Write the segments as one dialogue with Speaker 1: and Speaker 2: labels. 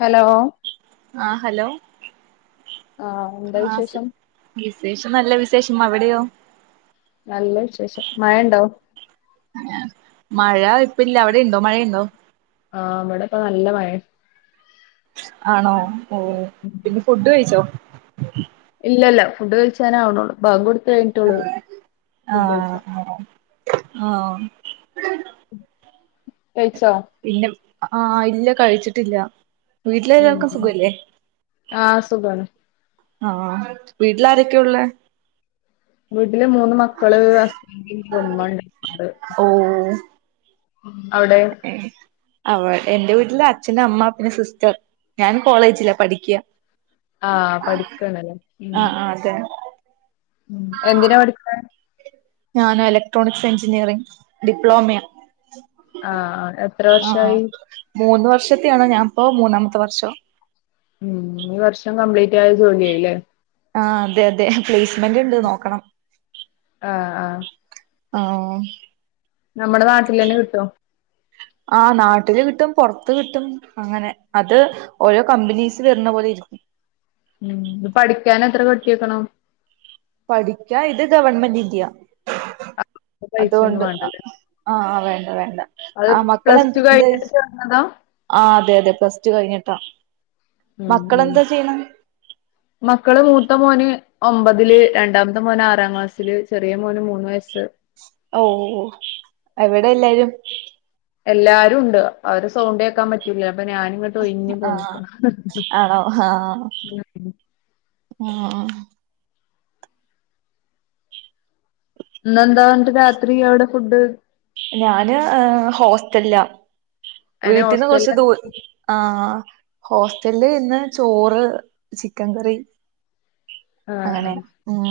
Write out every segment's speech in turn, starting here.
Speaker 1: Hello?
Speaker 2: ആഹ് hello
Speaker 1: ആഹ് എന്താ
Speaker 2: ആഹ്
Speaker 1: വിശേഷം
Speaker 2: സുഖാ വിശേഷം നല്ല വിശേഷം അവിടെയോ?
Speaker 1: നല്ല വിശേഷം മഴ ഇണ്ടോ?
Speaker 2: മഴ ഇപ്പ ഇല്ല അവിടെ ണ്ടോ മഴയിണ്ടോ?
Speaker 1: ആഹ് ഇവിടിപ്പം നല്ല മഴയി
Speaker 2: ആണോ ഓഹ് പിന്നെ ഫുഡ് കഴിച്ചോ?
Speaker 1: ഇല്ലല്ല ഫുഡ് കഴിച്ചാനാവണെള്ളൂ ബാങ്ക് കഴിഞ്ഞിട്ടുള്ളൂ ഫുഡ് കഴിച്ചോ
Speaker 2: ആഹ് ഓഹ്
Speaker 1: കഴിച്ചോ?
Speaker 2: പിന്നെ ആഹ് ഇല്ല കഴിച്ചിട്ടില്ല. വീട്ടിലെല്ലാവർക്കും സുഖല്ലേ
Speaker 1: ആഹ് സുഖാണ്.
Speaker 2: ആഹ് വീട്ടിലാരൊക്കെയു ള്ളെ.
Speaker 1: വീട്ടില് മൂന്ന് മക്കള് ഹസ്ബൻഡ് ന്റെ ഉമ്മ
Speaker 2: ഓ
Speaker 1: അവിടെ
Speaker 2: അവടെ എന്റെ വീട്ടില് അച്ഛൻ, അമ്മ പിന്നെ സിസ്റ്റർ. ഞനും കോളേജില പഠിക്ക്യ
Speaker 1: ആഹ് പഠിക്കാണല്ലേ
Speaker 2: ആഹ് ആഹ് അതെ
Speaker 1: ഉം എന്തിനാ പഠിക്കണേ?
Speaker 2: ഞാനാ ഇലക്ട്രോണിക്സ് എഞ്ചിനീയറിംഗ് ഡിപ്ലോമയ.
Speaker 1: ആഹ് ആകെ എത്ര
Speaker 2: ആഹ്
Speaker 1: വർഷായി.
Speaker 2: മൂന്ന് വർഷത്തെയാണ് ഞാൻപ്പോ മൂന്നാമത്തെ വർഷം.
Speaker 1: ഉം ഈ വർഷം കംപ്ലീറ്റ് ആയ ജോലി ആയില്ലേ?
Speaker 2: ആഹ് അതെ അതെ പ്ലേസ്മെന്റ് ഇണ്ട് നോക്കണം.
Speaker 1: ആഹ് ആഹ്
Speaker 2: ആഹ്
Speaker 1: നമ്മടെ നാട്ടിലന്നെ കിട്ടോ?
Speaker 2: ആ് നാട്ടില് കിട്ടും പുറത്ത് കിട്ടും. അങ്ങനെ അത് ഓരോ കമ്പനീസ് വരുന്ന പോലെ ഇരിക്കും.
Speaker 1: ഉം ഇത് പഠിക്കാൻ എത്രകെട്ടി വെക്കണം.
Speaker 2: പഠിക്കാൻ ഇത് ഗവൺമെന്റിന്റ് ഇല്ല
Speaker 1: പൈസയൊന്നും
Speaker 2: അതുകൊണ്ട്.
Speaker 1: വേണ്ടല്ലേ
Speaker 2: ആഹ വേണ്ട വേണ്ട.
Speaker 1: അത്
Speaker 2: ആഹ്
Speaker 1: പ്ലസ് ടു കഴിഞ്ഞിട്ട് ചേർന്നതാ.
Speaker 2: ആ അതെ അതെ പ്ലസ് ടു കഴിഞ്ഞിട്ടാ.
Speaker 1: ഉ ഉ
Speaker 2: മക്കളെന്താ ചെയ്യണെ
Speaker 1: മക്കള് മൂത്തമോന്. ഒമ്പതില് രണ്ടാമത്തെ മോന് ആറാം ക്ലാസ്സില് ചെറിയ മോന് മൂന്ന് വയസ്സ്.
Speaker 2: ഓ എവിടെ എല്ലാരും.
Speaker 1: എല്ലാരും ഉണ്ട് അവര് സൗണ്ട് കേക്കാൻ പറ്റുല അപ്പൊ ഞാന് ഇങ്ങ ട്ട് ഓയിഞ്ഞു
Speaker 2: ആഹ്
Speaker 1: പോന്ന്‌ക്കാണ്.
Speaker 2: ആണോ ആ ആ.
Speaker 1: ഇന്നാന്താ എന്നിട്ട് രാത്രി അവിടെ ഫുഡ്.
Speaker 2: ഞാന് ഹെ ഹോസ്റ്റലില
Speaker 1: അങ്ങനെ
Speaker 2: വീട്ടിന്ന് കുറച്ച്
Speaker 1: ഹോസ്റ്റലില്
Speaker 2: ദൂ ആഹ ഹോസ്റ്റലില് ഇന്ന് ചോറ് ചിക്കൻ കറി.
Speaker 1: ആഹ്
Speaker 2: അങ്ങനെ
Speaker 1: ആഹ്
Speaker 2: ഉം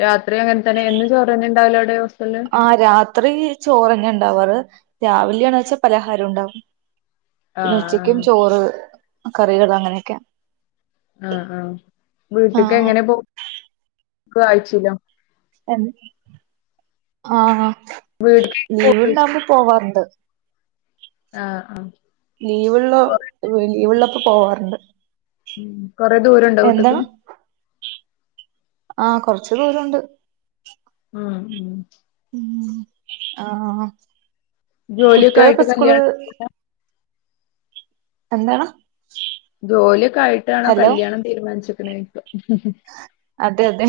Speaker 1: രാത്രി അങ്ങൻതന്നെ എന്നും ചോറന്നെണ്ടാവല് അവിടെഹോസ്റ്റലില്.
Speaker 2: ആ രാത്രി ചോറന്നെ ഉണ്ടാവാറ് രാവിലെയ ആണവെച്ചാ പലഹാരം ഉണ്ടാവും. പിന്നെ ഉച്ചക്കും
Speaker 1: ആഹ്
Speaker 2: ചോറ് കറികൾ അങ്ങനെയൊക്കാ.
Speaker 1: ആഹ ആഹ വീട്ട്ക്ക്
Speaker 2: ആഹ്
Speaker 1: എങ്ങനെ പോക്ക് ആയിച്ചില്ലോ.
Speaker 2: യെന്ദ് ആഹ ലീവ്
Speaker 1: വീട്ട്ക്ക്
Speaker 2: ഉണ്ടാവുമ്പോ. പോവാറുണ്ട്.
Speaker 1: ആഹ ആഹ.
Speaker 2: ലീവുള്ള ലീവള്ളപ്പോ പോവാറുണ്ട്.
Speaker 1: ഉം കൊറെ ദൂരണ്ടോ വീട്ക്ക്.
Speaker 2: എന്താണ് ആഹ കുറച്ചു ദൂരോണ്ട്.
Speaker 1: ഉം ഉം.
Speaker 2: ഉ ആ
Speaker 1: ജോലിയൊക്കെ ആയിട്ട്
Speaker 2: കുട്ട്യോളൊക്കെ സ്കൂള്.
Speaker 1: കല്യാണം
Speaker 2: എന്താണ്.
Speaker 1: ജോലിയൊക്കെ ആയിട്ടാണോ
Speaker 2: ഹലോ
Speaker 1: കല്യാണം തീരുമാനിച്ക്ണ് ചെയ്ക
Speaker 2: അതെ അതെ.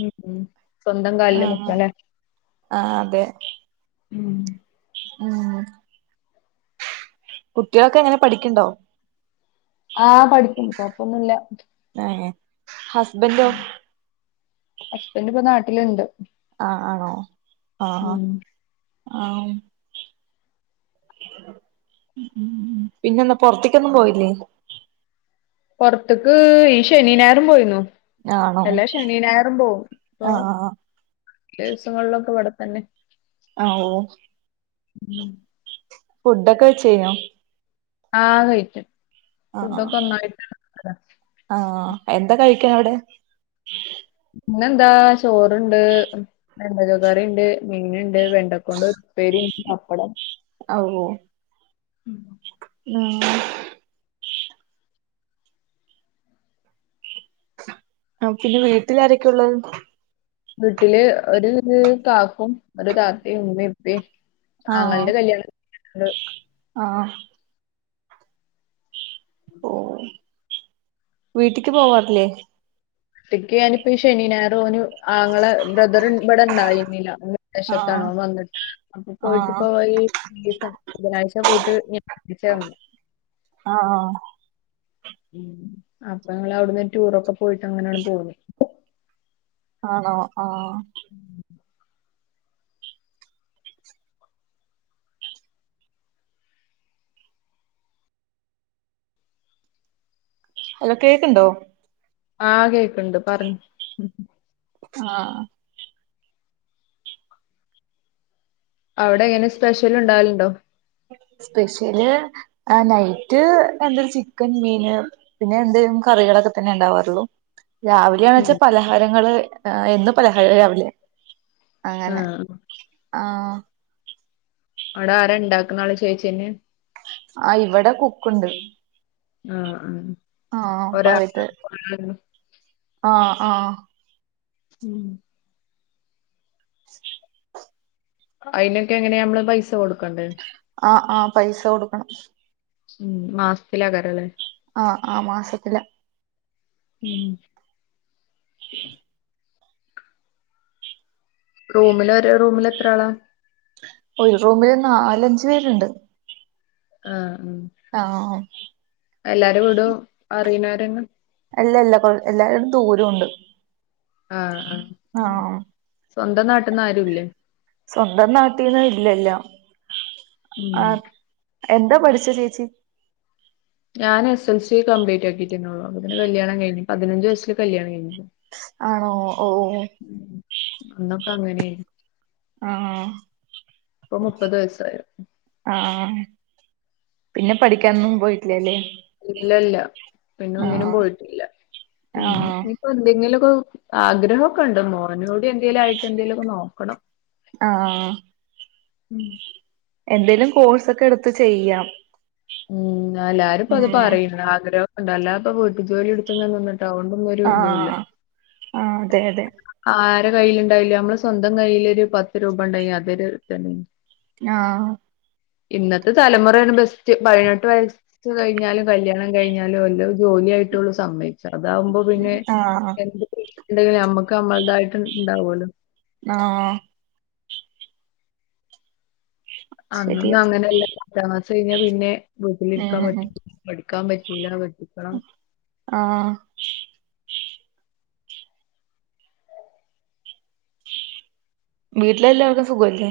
Speaker 1: ഉം ഉം സ്വന്തം കാലിൽ
Speaker 2: ആഹ്
Speaker 1: നിൽക്കല്ലേ
Speaker 2: ആഹ് അതെ
Speaker 1: ഉം.
Speaker 2: ഉം. കുട്ട്യോളൊക്കെ എങ്ങനെ പഠിക്ണ്ടോ.
Speaker 1: ആഹ് പഠിക്കും കൊഴപ്പൊന്നുല്ല.
Speaker 2: ന്നാ യേ.
Speaker 1: മ് അസ്ബന്റ് ഇപ്പൊ നാട്ടില്ണ്ട്.
Speaker 2: ആ ആണോ ആഹ
Speaker 1: ഉം
Speaker 2: ആഹ ആം. ഉ ഉം പിന്നെന്നാ പൊറത്ക്കൊന്നും പോയില്ലേ?
Speaker 1: പൊറത്ക്ക് ഈ ശെനിം ഞായറും പോയിന്നു.
Speaker 2: ആണോ
Speaker 1: എല്ലാ ശനിനായറും പോവും
Speaker 2: ആഹ് ആഹ്
Speaker 1: ഇപ്പൊചെലെ ദിവസങ്ങളിലൊക്കെ ഇവിടെത്തന്നെ.
Speaker 2: ആ ഓ.
Speaker 1: ഉം.
Speaker 2: ഫുഡ്ഒക്കെ വെച് കഴിഞ്ഞോ?
Speaker 1: ആഹ കഴിച്ചു.
Speaker 2: ആണെ എന്താ കഴികാൻ അവിടെ.
Speaker 1: ഇന്നെന്താ ചോറ്ണ്ട് വെണ്ടക്ക കറിണ്ട്. മീൻണ്ട് വെണ്ടക്കൊണ്ടൊരു ഉപ്പേരിം പപ്പടം
Speaker 2: ന്നാം. ആ പിന്നെ വീട്ടിലാരെക്കെ ഉള്ളത്
Speaker 1: വീട്ടില് ഒരു കാക്കും ഒരു താത്തിം ഉമ്മീം ഉപ്പിം
Speaker 2: ആഹ്
Speaker 1: ആങ്ങൾന്റെ കല്യാണം കഴിഞ്ഞിക്ക്ണ്
Speaker 2: ആഹ് ഓഹ് വീട്ടിക്ക് പോവാറില്ലേ?
Speaker 1: ട്ടിക്ക് ഞാനിപ്പ ഈ ശനി, ഞായറും ഓന് ആങ്ങള ബ്രദറ് ഇബടെ ഇണ്ടായിരുന്നില്ല
Speaker 2: ആഹ്
Speaker 1: വിദേശത്താണ് ഓം വന്നിട്ട് അപ്പൊ
Speaker 2: ആഹ്
Speaker 1: പോയിട്ടിപ്പോ ഈ [unintelligible] ബുധനാഴ്ച പോയിട്ട് [unintelligible]
Speaker 2: ആഹ് ആ
Speaker 1: ഉം അപ്പ ഞങ്ങള് അവിട്ന്ന് റ്റൂറൊക്കെ പോയിട്ട് അങ്ങനേണ് പോന്നു
Speaker 2: ആണോ ആഹ്
Speaker 1: ഉം
Speaker 2: ഹലോ കേക്ക്ണ്ടോ?
Speaker 1: ആഹ് കേക്ക്ണ്ട് പറഞ്ഞോ
Speaker 2: ആഹ്
Speaker 1: അവിടെ എങ്ങനെ സ്പെഷ്യൽ ഇണ്ടാവൽണ്ടോ?
Speaker 2: സ്പെഷ്യല് നൈറ്റ് എന്തരു ചിക്കൻ, മീന് പിന്നെ എന്തേലും കറികളൊക്കെ തന്നെ ഇണ്ടാവാറൊള്ളു. രാവിലെയാണ വെച്ചാ
Speaker 1: ഉം.
Speaker 2: പലഹാരങ്ങള് എന്ന് പലഹാര രാവിലെ
Speaker 1: ആ
Speaker 2: അങ്ങനെ ആഹ്
Speaker 1: അവ്ടെ ആരാ ഇണ്ടാക്ക്ണ ആള് ചേച്ചിയെന്നെ
Speaker 2: ആ ഇവിടെ കുക്കുണ്ട്.
Speaker 1: ഉം ഉം
Speaker 2: ആ
Speaker 1: ഒരാൾ [inaudible]
Speaker 2: ആഹ് ആഹ്
Speaker 1: ഉം അയിനൊക്കെ എങ്ങനെ ഞമ്മള് പൈസ കൊടുക്കണ്ടേ?
Speaker 2: ആഹ് ആ പൈസ കൊടുക്കണം.
Speaker 1: ഉം മാസത്തിലാക്കാരല്ലേ.
Speaker 2: ആഹ് ആ മാസത്തില.
Speaker 1: ഉം റൂമില് ഒര് റൂമില് എത്ര ആളാ?
Speaker 2: ഒരു റൂമില് നാലഞ്ച് പേര്ണ്ട്.
Speaker 1: ആഹ് ഉം
Speaker 2: ആഹ്
Speaker 1: എല്ലാരെ വീടും അറീണോരന്നെ
Speaker 2: അല്ല അല്ല കൊറെ എല്ലാരോടും ദൂരൊ ഉണ്ട്
Speaker 1: ആഹ് ആ
Speaker 2: ആഹ്
Speaker 1: സ്വന്തം നാട്ട്ന്ന് ആരുല്ലേ?
Speaker 2: സ്വന്തം നാട്ടീന്ന് ഇല്ലല്ല. ആ എന്താ പഠിച്ചെ ചേച്ചി?
Speaker 1: ഞാന് എസ് എൽ സി കംപ്ലീറ്റ് ആക്കിറ്റെന്നെ ഒള്ളു അപ്പത്തിന് കല്യാണം കഴിഞ്ഞു പതിനഞ്ച് വയസില് കല്യാണം കഴിഞ്ഞിക്ക്ണ്
Speaker 2: ആണോ ഓഹ്
Speaker 1: ഉം അന്നൊക്കെ അങ്ങനെയ്നി
Speaker 2: ആണോ
Speaker 1: ഇപ്പൊ മുപ്പത് വയസ്സായി.
Speaker 2: ആഹ് പിന്നെ പഠിക്കാനൊന്നും പോയിട്ടില്ലല്ലേ?
Speaker 1: ഇല്ലല്ല, പിന്നെ ഒന്നിനും
Speaker 2: ആഹ്
Speaker 1: പോയിട്ടില്ല. പിന്നെ
Speaker 2: ആഹ്
Speaker 1: ഇപ്പ എന്തെങ്കിലുമൊക്കെ ആഗ്രഹൊ ക്കെ ഉണ്ട്. മോനോടി എന്തെങ്കലും ആയിട്ട് എന്തേങ്കിലുക്കെ നോക്കണം.
Speaker 2: ആഹ്.
Speaker 1: ഉം.
Speaker 2: എന്തേലും കോഴ്സ് ഒക്കെ എടുത്ത് ചെയ്യാം.
Speaker 1: ഉം എല്ലാരും ഇപ്പ അത്
Speaker 2: ഉം
Speaker 1: പറയുന്ന. ആഗ്രഹം ഉണ്ട് അല്ലാ ഇപ്പൊ വീട്ടു ജോലി എടുത്ത് [unintelligible] നിന്നിട്ട് അതുകൊണ്ടുന്നുരു ഇതുല്ല.
Speaker 2: ആഹ് ആഹ് അതെ അതെ
Speaker 1: ആര കൈയിലുണ്ടായിലും നമ്മള് സ്വന്തം കൈയ്യില് ഒരു പത്ത് രൂപ ഉണ്ടങ്കിൽ അതൊരു ഇതെന്നേണ്.
Speaker 2: ആ.
Speaker 1: ഇന്നത്തെ തലമുറയാണ് ബസ് റ്റ് പതിനെട്ട് വയസ് കഴിഞ്ഞാലും കല്യാണം കഴിഞ്ഞാലും വല്ല ജോലിയായിട്ടോളു സമ്മയ് ചെറുതാവുമ്പോ പിന്നെ
Speaker 2: ആഹ്
Speaker 1: എന്തങ്കി എന്ത്ങ്കിലും നമ്മക്ക് നമ്മളതായിട്ടും ഇണ്ടാവുല്ലോ.
Speaker 2: ആഹ്.
Speaker 1: അന്നൊന്നും
Speaker 2: ശരിയാ
Speaker 1: അങ്ങനെ ഇല്ല. പത്താം ക്ലാസ് കഴിഞ്ഞാ പിന്നെ വീട്ടിലിരിക്കാൻ
Speaker 2: ഉം
Speaker 1: പറ്റും. പഠിക്കാൻ പറ്റൂല കെട്ടിക്കണം.
Speaker 2: ആഹ്. വീട്ടില് എല്ലാവർക്കും സുഖല്ലേ?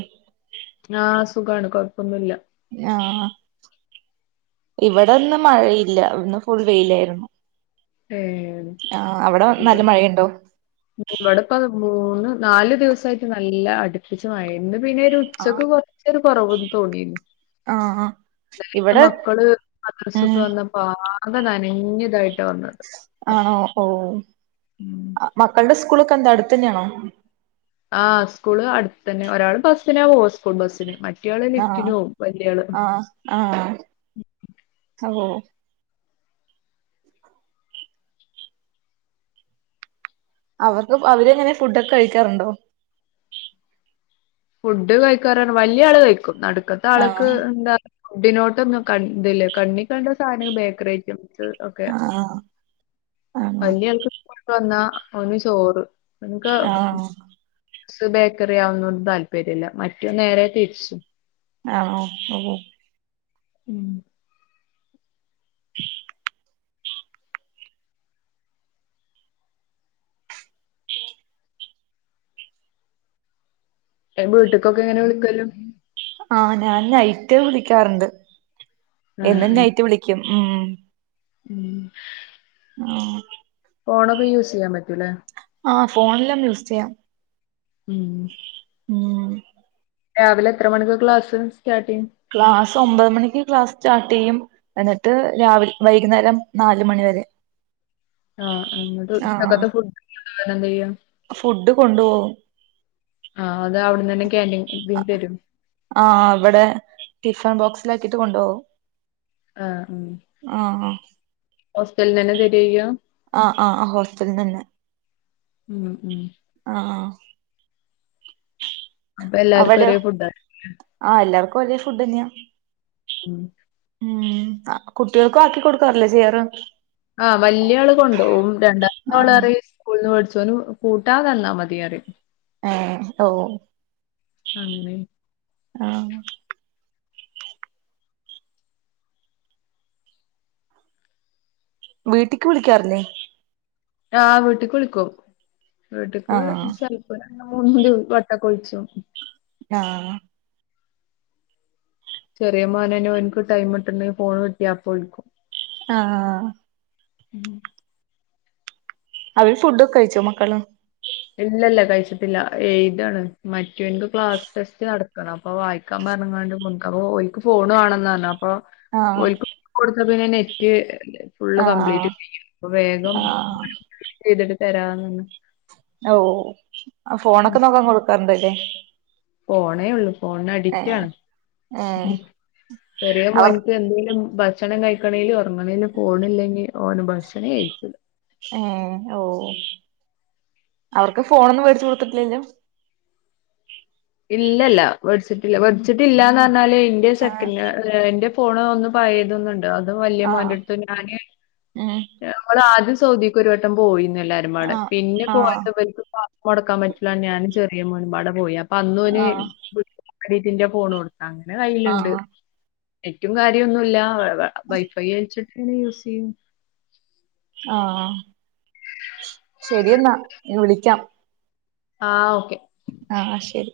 Speaker 1: ആ സുഖാണ് കൊഴപ്പൊന്നുല്ല.
Speaker 2: ഞ്ഞാ ആഹ്. ഇവിടെ ഒന്നും മഴയില്ല, ഇന്ന് ഫുൾ വെയിലായിരുന്നു.
Speaker 1: ഉം.
Speaker 2: ആ അവിടെ നല്ല മഴയുണ്ടോ?
Speaker 1: ഇവിടപ്പ മൂന്ന് നാല് ദിവസായിട്ട് മഴയില്ല അടു പ്പിച്ച് മഴയാര്ന്ന്. ഇന്ന്പ്പാ ഇനി ഒരു ഉച്ചക്ക്
Speaker 2: ആഹ്
Speaker 1: കുറച്ച് ഒരു കുറവ് തോന്നിരുന്നു.
Speaker 2: ആഹ് ഇവിടെ
Speaker 1: മക്കള്, മദ്റസ
Speaker 2: ഉം
Speaker 1: വിട്ട് വന്നപ്പ ആകെ നനഞ്ഞ് ഇതായിട്ടാ വന്നത്.
Speaker 2: ആണോ ഓ. അ മക്കളുടെ സ്കൂളൊക്കെ എന്താ അടുത്ത് തന്നെയാണോ?
Speaker 1: ആഹാ സ്കൂള് അടുത്ത് തന്നെ ഒരാള് ബസ്സിനാ പോവാ സ്കൂൾ ബസ്സിന് മറ്റ്
Speaker 2: ആഹ് അ ആഹ് ഒ ഓ. അവർക്ക് അവര് ഇങ്ങനെ ഫുഡ് ഒക്കെ കഴിക്കാറുണ്ടോ?
Speaker 1: ഫുഡ് കഴിക്കാറാണ് വല്യ ആള് കയ്ക്കും. നടുക്കത്തെ ആള്ക്ക്
Speaker 2: ആഹ്
Speaker 1: എന്താ, ഫുഡിനോട്ടൊന്നും കണ്ടില്ല കണ്ണിക്കണ്ട സാധന ബേക്കറി ഐറ്റം സ് ഒക്കെ.
Speaker 2: ആഹ് ആണോ
Speaker 1: വല്യ ആൾക്ക് ങ്ങോട്ട് വന്നാ ഓന് ചോറ്. നമുക്ക്
Speaker 2: ആഹ്
Speaker 1: ബേക്കറി അതൊന്നും താല്പര്യല്ല. മറ്റേ നേരെ തിരിച്ചും.
Speaker 2: ആഹ് ആ അതെ.
Speaker 1: ഉം
Speaker 2: [inaudible]
Speaker 1: ഏ വീട്ട്ക്കൊക്കെ എങ്ങനെ വിളിക്കല്?
Speaker 2: ആഹ് ഞാൻ നൈറ്റ് വിളിക്കാറുണ്ട്.
Speaker 1: ആ
Speaker 2: എന്നും നൈറ്റ് വിളിക്കും ഉം.
Speaker 1: ഉം
Speaker 2: ആ.
Speaker 1: ഫോണൊക്കെ യൂസ് ചെയ്യാൻ പറ്റൂല്ലെ.
Speaker 2: ആഹ് ഫോണെല്ലാം യൂസ് ചെയ്യാം.
Speaker 1: ഉം
Speaker 2: ഉം
Speaker 1: രാവിലെ എത്ര മണിക്ക് ക്ലാസ് സ്റ്റാർട്ട് ചെയ്യും
Speaker 2: ക്ലാസ് ഒമ്പത് മണിക്ക് ക്ലാസ് സ്റ്റാർട്ട് ചെയ്യും എന്നിട്ട് രാവിൽ വൈകുന്നേരം നാല് മണിവരെ
Speaker 1: ആഹാ എന്നിട്ട് ഉചക്കത്ത് ഫുഡ് ന്ത് ചെയ്യ
Speaker 2: ഫുഡ് കൊണ്ട് പോകും
Speaker 1: ആഹാ അത് അവിടന്ന് തന്നെ ക്യാൻറിൻ ബീൻ തരും
Speaker 2: ആഹാ അവിടെ ടിഫാൻ ബോക്സിലക്കിട്ട് കൊണ്ട് പോകും
Speaker 1: ആഹ ഉം
Speaker 2: ആഹ്
Speaker 1: ഹോസ്റ്റലിൽ തന്നെ തരേ ചെയ്യ
Speaker 2: ആഹ് ആഹ് ആഹ് ഹോസ്റ്റലിൽ തന്നെ
Speaker 1: ഉം ഉം
Speaker 2: ആഹ് ആഹ്
Speaker 1: അപ്പൊ എല്ലാർക്കും ഒരേ ഫുഡ്
Speaker 2: ആഹ് എല്ലാർക്കും ഒരേ ഫുഡ് തന്നെയാ
Speaker 1: ഉം
Speaker 2: ഉം കുട്ടികൾക്കും ആക്കി കൊടുക്കാറില്ലേ ചെയ്യാറ്
Speaker 1: ആഹ വല്യ ആൾ കൊണ്ടോു പോവും രണ്ടാമത്തെ
Speaker 2: ആ
Speaker 1: ആൾ പറയും സ്കൂൾന്ന് മേടിച്ചോളും കൂട്ടാൻ തന്നാ മതി പറി
Speaker 2: ഏഹ് ട്ടോ
Speaker 1: അങ്ങനെ
Speaker 2: ആഹ് വീട്ടിക്ക് വിളിക്കാറില്ലേ
Speaker 1: ആഹ് വീട്ടക്ക് വിളിക്കും
Speaker 2: ആ
Speaker 1: വീട്ടക്ക് ചെല [unintelligible] വട്ടക്കൊഴിച്ചു
Speaker 2: ആഹ്
Speaker 1: ചെറിയ മോനന് എനിക്ക് ടൈം ഇട്ടണ്ടെ ഫോണ് കിട്ടിയപ്പോ വിളിക്കും
Speaker 2: ആഹ്
Speaker 1: ഉം
Speaker 2: അവര് ഫുഡ്ക്കെ കഴിച്ചോ മക്കള്
Speaker 1: ഇല്ല ഇല്ല കഴിച്ചിട്ടില്ല എഴുതാണ് മറ്റൊന്ക്ക് ക്ലാസ് ടെസ്റ്റ് നടത്തണം അപ്പൊ വായിക്കാൻ പറഞ്ഞാണ്ട് ക്ക് ഫോൺ വണന്ന് പറഞ്ഞ അപ്പൊ
Speaker 2: ആ
Speaker 1: ഒൾക്ക് കൊടുത്ത പിന്നെ നെറ്റ് ഫുള്ള്
Speaker 2: ആ
Speaker 1: കംപ്ലീറ്റ് തീരും വേഗം
Speaker 2: ആ
Speaker 1: ചെയ്തിട്ട് തരാന്ന്
Speaker 2: ഓ ഫോണൊക്കെ നോക്കാൻ കൊടുക്കാറുണ്ട്ല്ലേ
Speaker 1: ഫോണേ ഉള്ളൂ ഫോണ് അഡിക്റ്റാണ്
Speaker 2: ഏ
Speaker 1: ചെറിയ
Speaker 2: അവർ
Speaker 1: മോൾക്ക്‌ എന്തലും ഭക്ഷണം കഴിക്കണേലും ഉറങ്ങണേലും ഫോണില്ലെങ്കിൽ ഓന ഭക്ഷണേ കഴിക്കുല
Speaker 2: ഉം ഓ അവർക്ക് ഫോണൊന്നും മേടിച്ചു കൊടുത്തിട്ടില്ലല്ലോ
Speaker 1: ഇല്ലല്ല വേടിച്ചിട്ടില്ല വേടിച്ചിട്ടില്ലന്ന് പറഞ്ഞാല് ഇന്റെ
Speaker 2: ആ
Speaker 1: സെക്കൻഡ് എന്റെ ഫോണഒന്ന് പയതണ്ട് അതും വലിയ
Speaker 2: ആ
Speaker 1: മോൻടുത്ത് പറഞ്ഞാല്
Speaker 2: ഉം
Speaker 1: ഞങ്ങൾ ആദ്യം സൗദിക്ക് ഒരു വട്ടം പോയിന്ന എല്ലാരും പാടെ
Speaker 2: ആ
Speaker 1: പിന്നെ
Speaker 2: ആ
Speaker 1: പോയപത്ത മുടക്കാൻ പറ്റില്ല ഞാൻ ചെറിയ മുൻപാടെ പോയി അപ്പൊ അന്ന് ഓൻ
Speaker 2: ആ
Speaker 1: ആരീത്തിന്റെ ഫോൺ കൊടുത്ത അങ്ങനെ കയ്യിലുണ്ട് നെറ്റ് കാര്യൊന്നുല്ല വൈഫൈ അഴിച്ചിട്ട് യൂസ് ചെയ്യും
Speaker 2: ആഹ് ശരിന്നാ ഞാൻ വിളിക്കാം
Speaker 1: ആഹ് ഓക്കെ
Speaker 2: ആഹ് ശരി